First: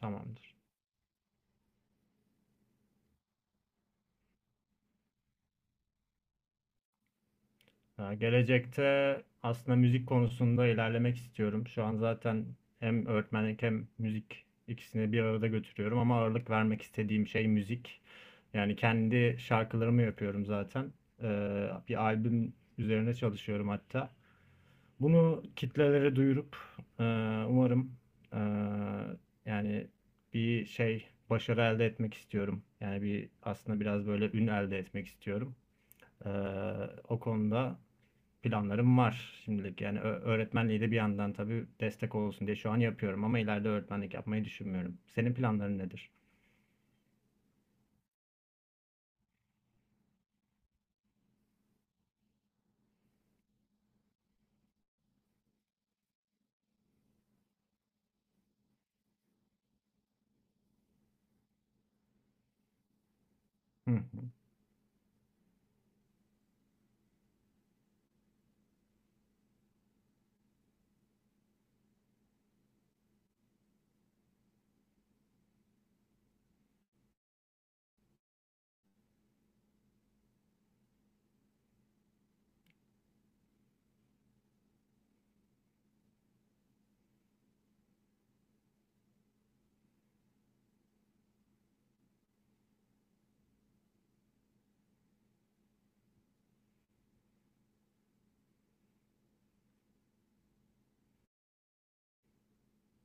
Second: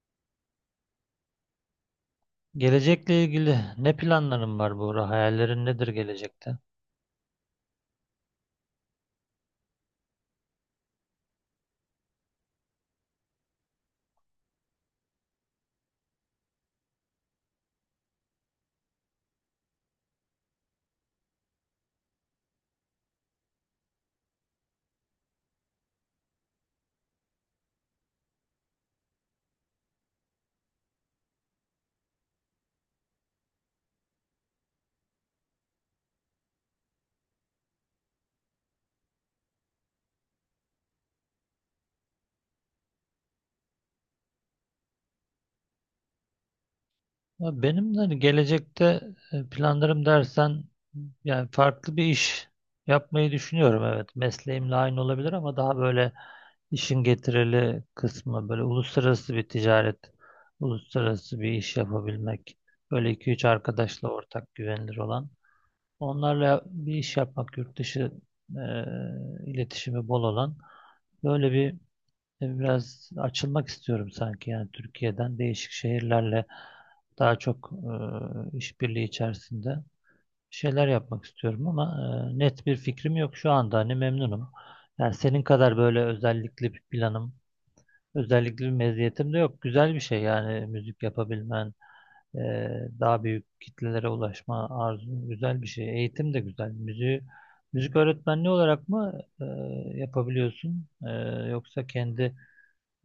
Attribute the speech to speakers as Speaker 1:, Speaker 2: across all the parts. Speaker 1: Tamamdır.
Speaker 2: Gelecekle ilgili ne planların var bu hayallerin nedir gelecekte?
Speaker 1: Gelecekte aslında müzik konusunda ilerlemek istiyorum. Şu an zaten hem öğretmenlik hem müzik ikisini bir arada götürüyorum ama ağırlık vermek istediğim şey müzik. Yani kendi şarkılarımı yapıyorum zaten. Bir albüm üzerine çalışıyorum hatta. Bunu kitlelere duyurup e, umarım e, yani bir şey başarı elde etmek istiyorum. Yani bir aslında biraz böyle ün elde etmek istiyorum. Ee, O konuda planlarım var şimdilik. Yani öğretmenliği de bir yandan tabii destek olsun diye şu an yapıyorum ama ileride öğretmenlik yapmayı düşünmüyorum. Senin planların nedir?
Speaker 2: Ya benim de hani gelecekte planlarım dersen yani farklı bir iş yapmayı düşünüyorum. Evet, mesleğimle aynı olabilir ama daha böyle işin getirili kısmı böyle uluslararası bir ticaret, uluslararası bir iş yapabilmek. Böyle iki üç
Speaker 1: Hı hı.
Speaker 2: arkadaşla ortak güvenilir olan. Onlarla bir iş yapmak, yurt dışı e, iletişimi bol olan. Böyle bir biraz açılmak istiyorum sanki yani Türkiye'den değişik şehirlerle daha çok işbirliği içerisinde şeyler yapmak istiyorum ama net bir fikrim yok şu anda hani memnunum. Yani senin kadar böyle özellikli bir planım, özellikli bir meziyetim de yok. Güzel bir şey yani müzik yapabilmen, e, daha büyük kitlelere ulaşma arzun güzel bir şey. Eğitim de güzel. Müziği, müzik öğretmenliği olarak mı yapabiliyorsun yoksa kendi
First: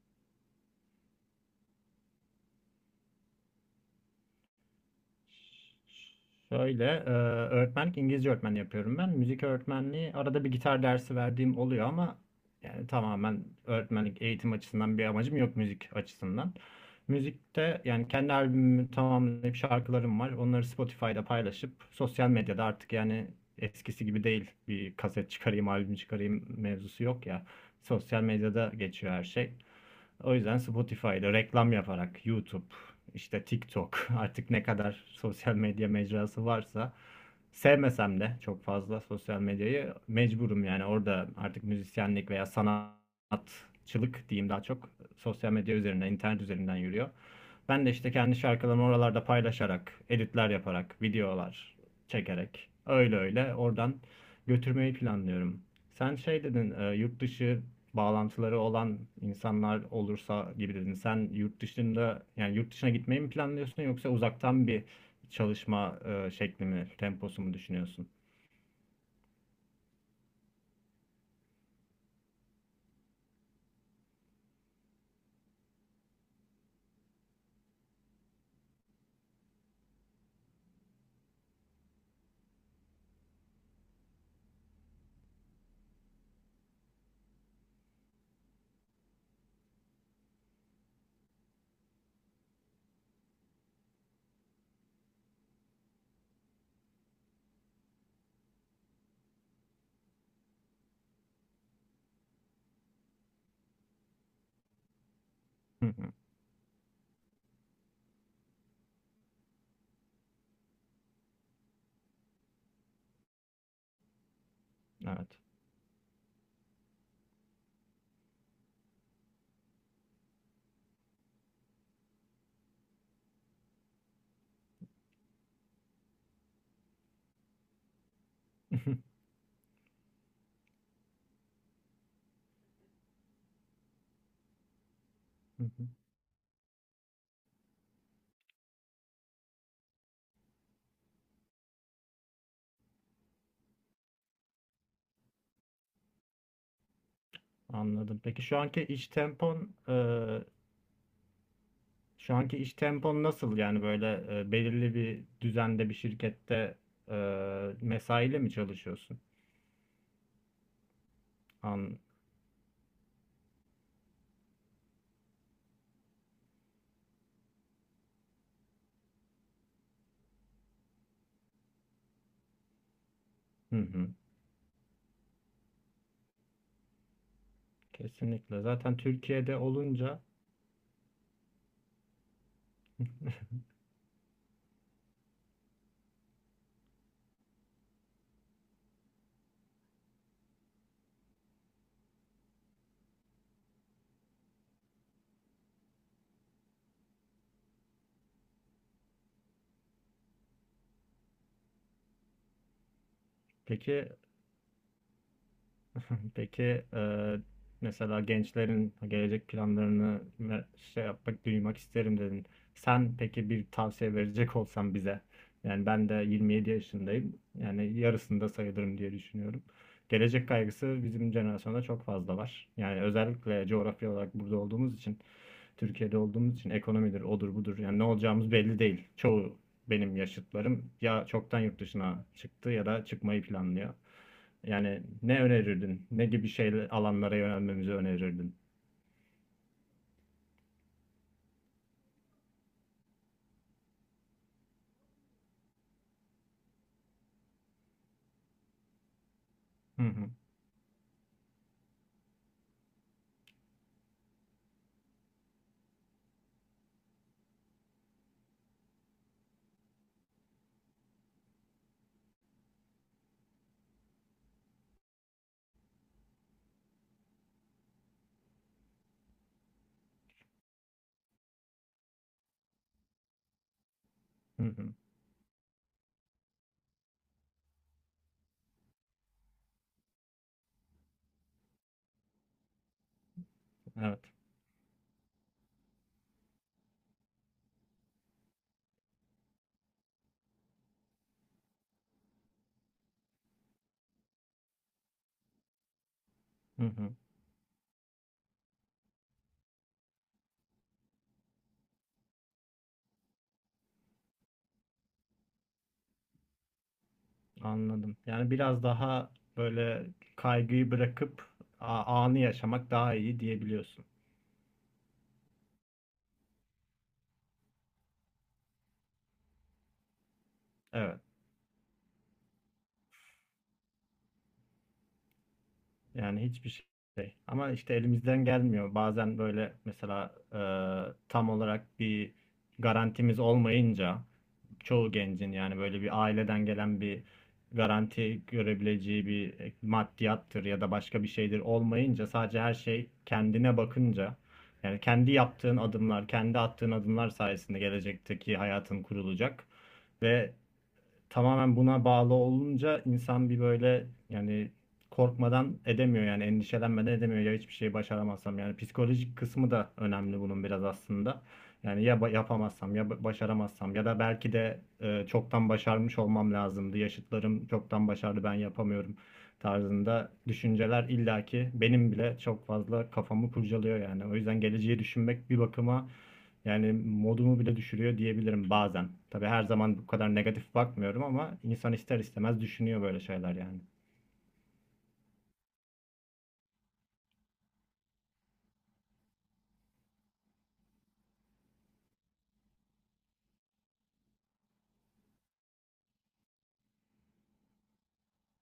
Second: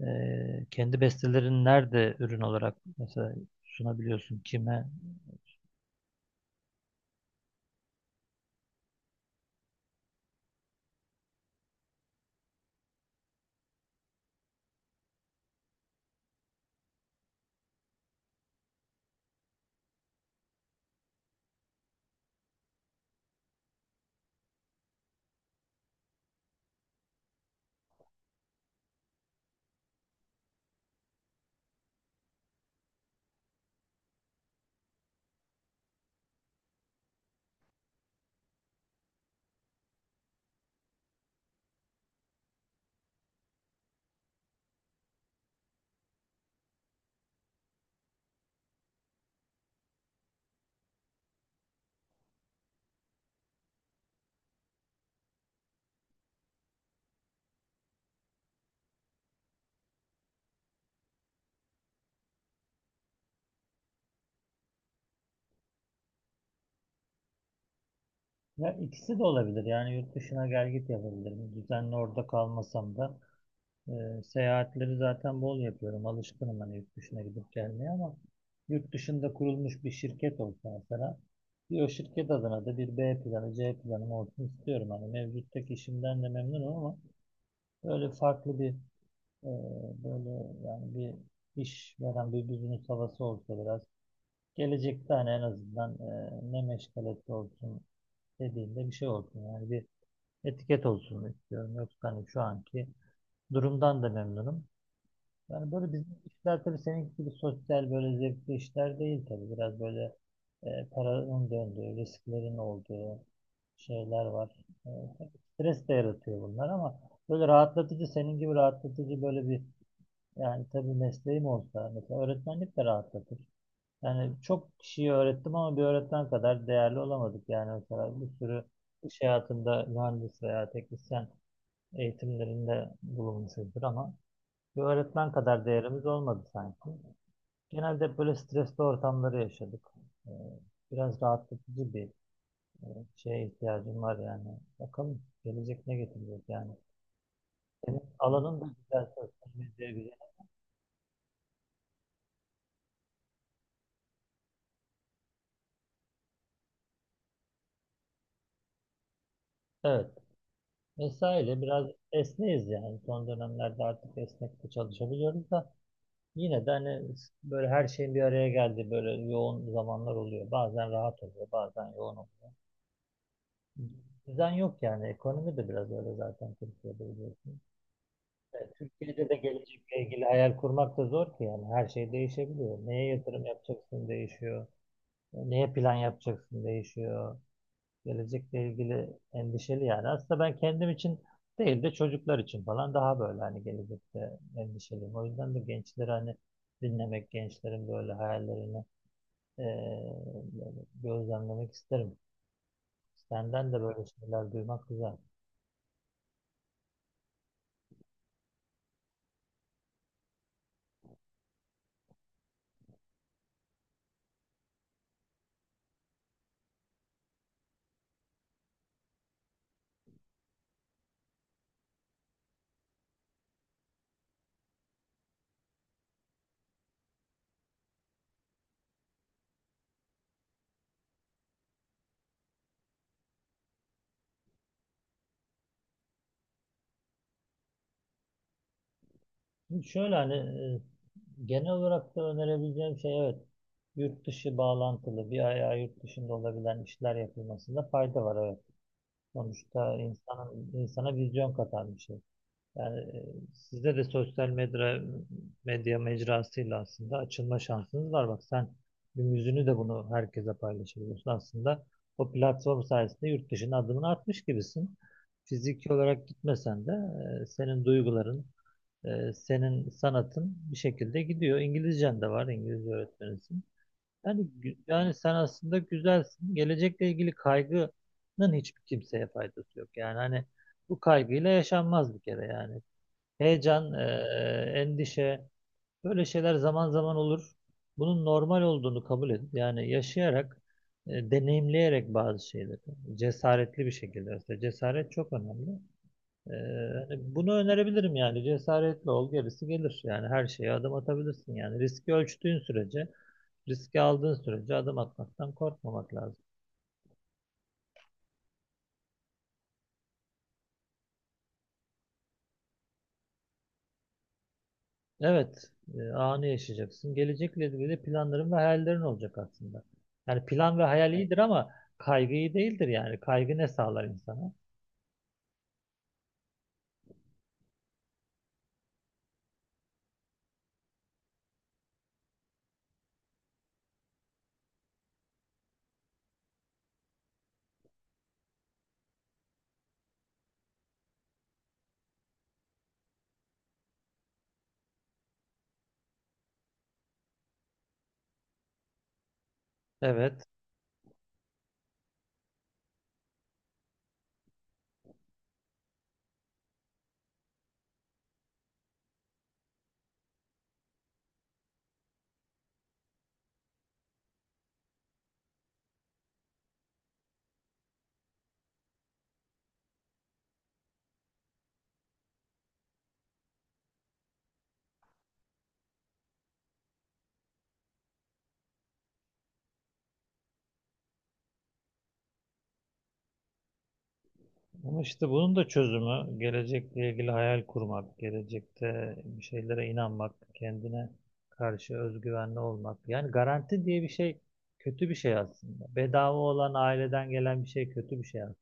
Speaker 2: kendi bestelerini nerede ürün olarak mesela sunabiliyorsun kime?
Speaker 1: Şöyle, öğretmenlik İngilizce öğretmen yapıyorum ben. Müzik öğretmenliği arada bir gitar dersi verdiğim oluyor ama yani tamamen öğretmenlik eğitim açısından bir amacım yok müzik açısından. Müzikte yani kendi albümümü tamamlayıp şarkılarım var. Onları Spotify'da paylaşıp sosyal medyada artık yani eskisi gibi değil. Bir kaset çıkarayım, albüm çıkarayım mevzusu yok ya. Sosyal medyada geçiyor her şey. O yüzden Spotify'da reklam yaparak YouTube, işte TikTok artık ne kadar sosyal medya mecrası varsa sevmesem de çok fazla sosyal medyayı mecburum yani orada artık müzisyenlik veya sanatçılık diyeyim daha çok sosyal medya üzerinden, internet üzerinden yürüyor. Ben de işte kendi şarkılarımı oralarda paylaşarak, editler yaparak, videolar çekerek öyle öyle oradan götürmeyi planlıyorum. Sen şey dedin, yurt dışı bağlantıları olan insanlar olursa gibi dedin. Sen yurt dışında yani yurt dışına gitmeyi mi planlıyorsun yoksa uzaktan bir çalışma şekli mi, temposu mu düşünüyorsun?
Speaker 2: Ya ikisi de olabilir. Yani yurt dışına gel git yapabilirim. Düzenli orada kalmasam da e, seyahatleri zaten bol yapıyorum. Alışkınım hani yurt dışına gidip gelmeye ama yurt dışında kurulmuş bir şirket olsa mesela bir o şirket adına da bir B planı, C planım olsun istiyorum. Hani mevcuttaki işimden de memnunum ama böyle farklı bir e, böyle yani bir iş veren bir business havası olsa biraz. Gelecekte hani en azından ne meşgalesi olsun dediğinde bir şey olsun. Yani bir etiket olsun istiyorum. Yoksa hani şu anki durumdan da memnunum. Yani
Speaker 1: Hı
Speaker 2: böyle
Speaker 1: hı.
Speaker 2: bizim işler tabii senin gibi sosyal böyle zevkli işler değil tabii. Biraz böyle paranın döndüğü, risklerin olduğu şeyler var. E, tabii
Speaker 1: Evet.
Speaker 2: stres de yaratıyor bunlar ama böyle rahatlatıcı senin gibi rahatlatıcı böyle bir yani tabii mesleğim olsa mesela öğretmenlik de rahatlatır. Yani çok kişiyi öğrettim ama bir öğretmen kadar değerli olamadık. Yani mesela bir sürü iş hayatında mühendis veya teknisyen eğitimlerinde bulunmuşuzdur ama bir öğretmen kadar değerimiz olmadı sanki. Genelde hep böyle stresli ortamları yaşadık. Ee, Biraz rahatlatıcı bir e, şeye ihtiyacım var yani. Bakalım gelecek ne getirecek yani. Senin
Speaker 1: Anladım. Peki şu
Speaker 2: alanın da
Speaker 1: anki
Speaker 2: güzel,
Speaker 1: iş
Speaker 2: sosyal
Speaker 1: tempon
Speaker 2: medya güzel.
Speaker 1: şu anki iş tempon nasıl? Yani böyle belirli bir düzende bir şirkette e, mesaiyle mi çalışıyorsun?
Speaker 2: Evet. Vesaire biraz
Speaker 1: An,
Speaker 2: esneyiz yani. Son dönemlerde artık esnek de çalışabiliyoruz da. Yine de hani böyle her şeyin bir araya geldiği böyle yoğun zamanlar oluyor. Bazen rahat oluyor, bazen yoğun oluyor.
Speaker 1: hı hı.
Speaker 2: Düzen yok yani. Ekonomi de biraz öyle zaten Türkiye'de biliyorsun.
Speaker 1: Kesinlikle. Zaten
Speaker 2: Türkiye'de de
Speaker 1: Türkiye'de
Speaker 2: gelecekle
Speaker 1: olunca
Speaker 2: ilgili hayal kurmak da zor ki yani. Her şey değişebiliyor. Neye yatırım yapacaksın değişiyor. Neye plan yapacaksın değişiyor. Gelecekle ilgili endişeli yani. Aslında ben kendim için değil de çocuklar için falan daha böyle hani gelecekte endişeliyim. O yüzden de gençleri hani dinlemek, gençlerin böyle hayallerini eee, böyle gözlemlemek isterim. Senden de böyle
Speaker 1: Peki.
Speaker 2: şeyler duymak güzel.
Speaker 1: Peki, e, mesela gençlerin gelecek planlarını ve şey yapmak, duymak isterim dedin. Sen peki bir tavsiye verecek olsan bize. Yani ben de 27 yaşındayım. Yani yarısında sayılırım diye düşünüyorum. Gelecek kaygısı bizim jenerasyonda çok fazla var. Yani özellikle coğrafya olarak burada olduğumuz için, Türkiye'de olduğumuz için ekonomidir, odur budur. Yani ne olacağımız belli değil. Çoğu benim yaşıtlarım ya çoktan yurt dışına çıktı ya da çıkmayı planlıyor. Yani ne önerirdin? Ne gibi şeyler alanlara yönelmemizi önerirdin?
Speaker 2: Şimdi şöyle hani genel olarak da önerebileceğim şey evet, yurt dışı bağlantılı bir ayağı yurt dışında olabilen işler yapılmasında fayda var, evet. Sonuçta
Speaker 1: Hı hı,
Speaker 2: insanın, insana vizyon katan bir şey. Yani sizde de sosyal medya, medya mecrasıyla aslında açılma şansınız var. Bak sen bir yüzünü de bunu herkese paylaşabiliyorsun. Aslında o platform sayesinde yurt dışına adımını atmış gibisin. Fiziki olarak gitmesen de senin duyguların, senin sanatın bir şekilde gidiyor. İngilizcen de var, İngilizce öğretmenisin. Yani,
Speaker 1: hı hı.
Speaker 2: yani sen aslında güzelsin. Gelecekle ilgili kaygının hiçbir kimseye faydası yok. Yani hani bu kaygıyla yaşanmaz bir kere yani. Heyecan,
Speaker 1: Evet.
Speaker 2: endişe, böyle şeyler zaman zaman olur. Bunun normal olduğunu kabul edip yani yaşayarak, deneyimleyerek bazı şeyleri cesaretli bir şekilde, mesela cesaret çok önemli.
Speaker 1: Hı hı.
Speaker 2: Hani bunu önerebilirim yani cesaretli ol, gerisi gelir. Yani her şeye adım atabilirsin yani riski ölçtüğün sürece, riski aldığın sürece adım atmaktan korkmamak lazım.
Speaker 1: Anladım. Yani biraz daha böyle kaygıyı bırakıp anı yaşamak daha iyi diyebiliyorsun.
Speaker 2: Evet, anı yaşayacaksın. Gelecekle ilgili planların ve hayallerin olacak aslında. Yani plan ve hayal, evet,
Speaker 1: Evet.
Speaker 2: iyidir ama kaygı iyi değildir yani. Kaygı ne sağlar insana?
Speaker 1: Yani hiçbir şey. Ama işte elimizden gelmiyor. Bazen böyle mesela tam olarak bir garantimiz olmayınca çoğu gencin yani böyle bir aileden gelen bir garanti görebileceği bir maddiyattır ya da başka bir şeydir olmayınca sadece her şey kendine bakınca yani kendi yaptığın adımlar, kendi attığın adımlar sayesinde gelecekteki hayatın kurulacak
Speaker 2: Evet.
Speaker 1: ve tamamen buna bağlı olunca insan bir böyle yani korkmadan edemiyor yani endişelenmeden edemiyor ya hiçbir şey başaramazsam yani psikolojik kısmı da önemli bunun biraz aslında. Yani yapamazsam başaramazsam ya da belki de çoktan başarmış olmam lazımdı. Yaşıtlarım çoktan başardı ben yapamıyorum tarzında düşünceler illaki benim bile çok fazla kafamı kurcalıyor yani. O yüzden geleceği düşünmek bir bakıma yani modumu bile düşürüyor diyebilirim bazen. Tabii her zaman bu kadar negatif bakmıyorum ama insan ister istemez düşünüyor böyle şeyler yani.
Speaker 2: Ama işte bunun da çözümü gelecekle ilgili hayal kurmak, gelecekte bir şeylere inanmak, kendine karşı özgüvenli olmak. Yani garanti diye bir şey kötü bir şey aslında. Bedava olan, aileden gelen bir şey kötü bir şey aslında.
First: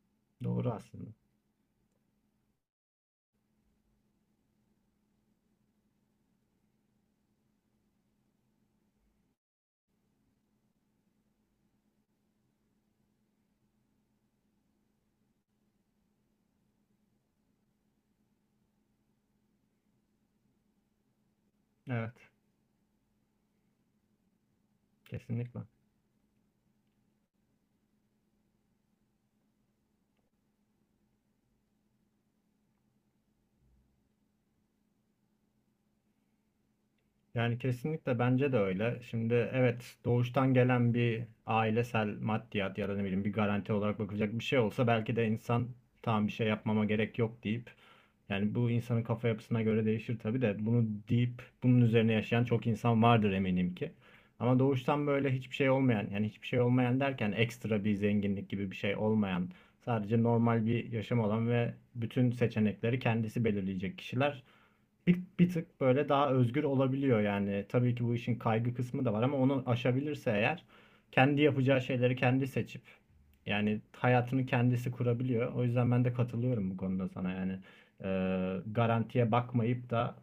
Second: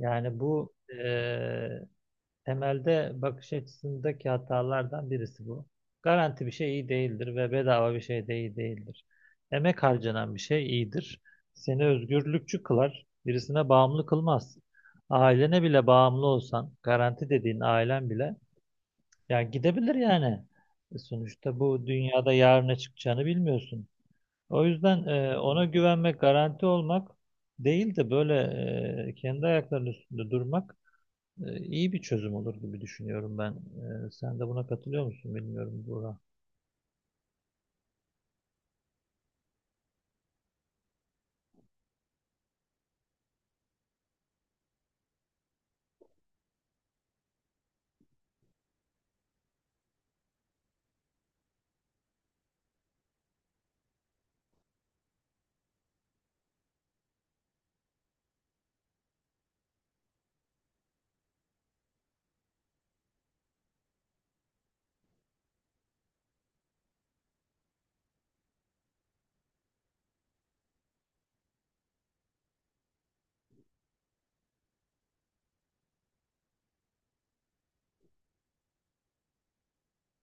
Speaker 2: Yani
Speaker 1: Doğru
Speaker 2: bu
Speaker 1: aslında.
Speaker 2: temelde bakış açısındaki hatalardan birisi bu. Garanti bir şey iyi değildir ve bedava bir şey de iyi değildir. Emek harcanan bir şey iyidir. Seni özgürlükçü kılar, birisine bağımlı kılmaz. Ailene bile bağımlı olsan, garanti dediğin ailen bile, ya gidebilir yani. Sonuçta bu
Speaker 1: Evet,
Speaker 2: dünyada yarına çıkacağını bilmiyorsun. O yüzden ona
Speaker 1: kesinlikle.
Speaker 2: güvenmek, garanti olmak değil de böyle kendi ayaklarının üstünde durmak iyi bir çözüm olur gibi düşünüyorum ben. Sen de buna katılıyor musun bilmiyorum Burak.
Speaker 1: Yani kesinlikle bence de öyle. Şimdi evet doğuştan gelen bir ailesel maddiyat ya da ne bileyim bir garanti olarak bakılacak bir şey olsa belki de insan tamam bir şey yapmama gerek yok deyip yani bu insanın kafa yapısına göre değişir tabii de bunu deyip bunun üzerine yaşayan çok insan vardır eminim ki. Ama doğuştan böyle hiçbir şey olmayan yani hiçbir şey olmayan derken ekstra bir zenginlik gibi bir şey olmayan sadece normal bir yaşam olan ve bütün seçenekleri kendisi belirleyecek kişiler bir tık böyle daha özgür olabiliyor yani. Tabii ki bu işin kaygı kısmı da var ama onu aşabilirse eğer kendi yapacağı şeyleri kendi seçip yani hayatını kendisi kurabiliyor. O yüzden ben de katılıyorum bu konuda sana yani. Garantiye bakmayıp da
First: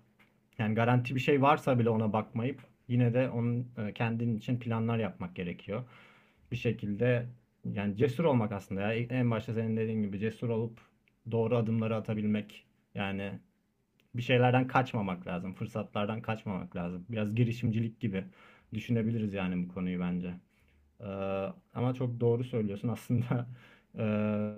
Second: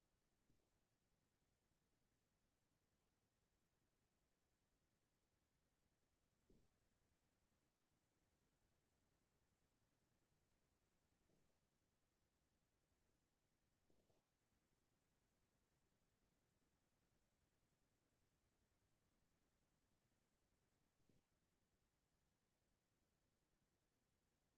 Speaker 1: yani garanti bir şey varsa bile ona bakmayıp yine de onun kendin için planlar yapmak gerekiyor. Bir şekilde yani cesur olmak aslında ya. En başta senin dediğin gibi cesur olup doğru adımları atabilmek yani bir şeylerden kaçmamak lazım. Fırsatlardan kaçmamak lazım. Biraz girişimcilik gibi düşünebiliriz yani bu konuyu bence. Ee, Ama çok doğru söylüyorsun. Aslında e,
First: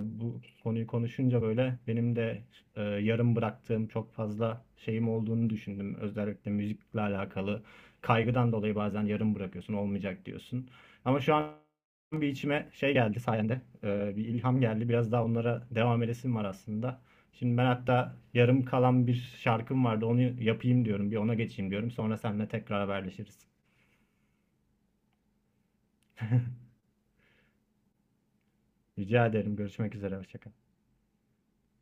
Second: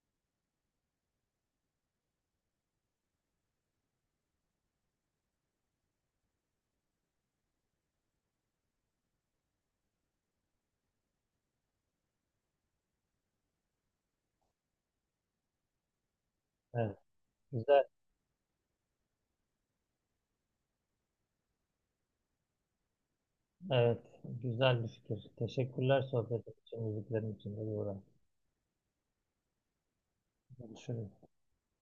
Speaker 1: bu konuyu konuşunca böyle benim de yarım bıraktığım çok fazla şeyim olduğunu düşündüm. Özellikle müzikle alakalı kaygıdan dolayı bazen yarım bırakıyorsun, olmayacak diyorsun. Ama şu an bir içime şey geldi sayende, bir ilham geldi. Biraz daha onlara devam edesim var
Speaker 2: Evet,
Speaker 1: aslında. Şimdi ben
Speaker 2: güzel.
Speaker 1: hatta yarım kalan bir şarkım vardı. Onu yapayım diyorum. Bir ona geçeyim diyorum. Sonra seninle tekrar haberleşiriz.
Speaker 2: Evet, güzel bir fikir. Teşekkürler sohbetin için, müziklerin için de Buğra.
Speaker 1: Rica ederim. Görüşmek üzere. Hoşça kal.
Speaker 2: Görüşürüz.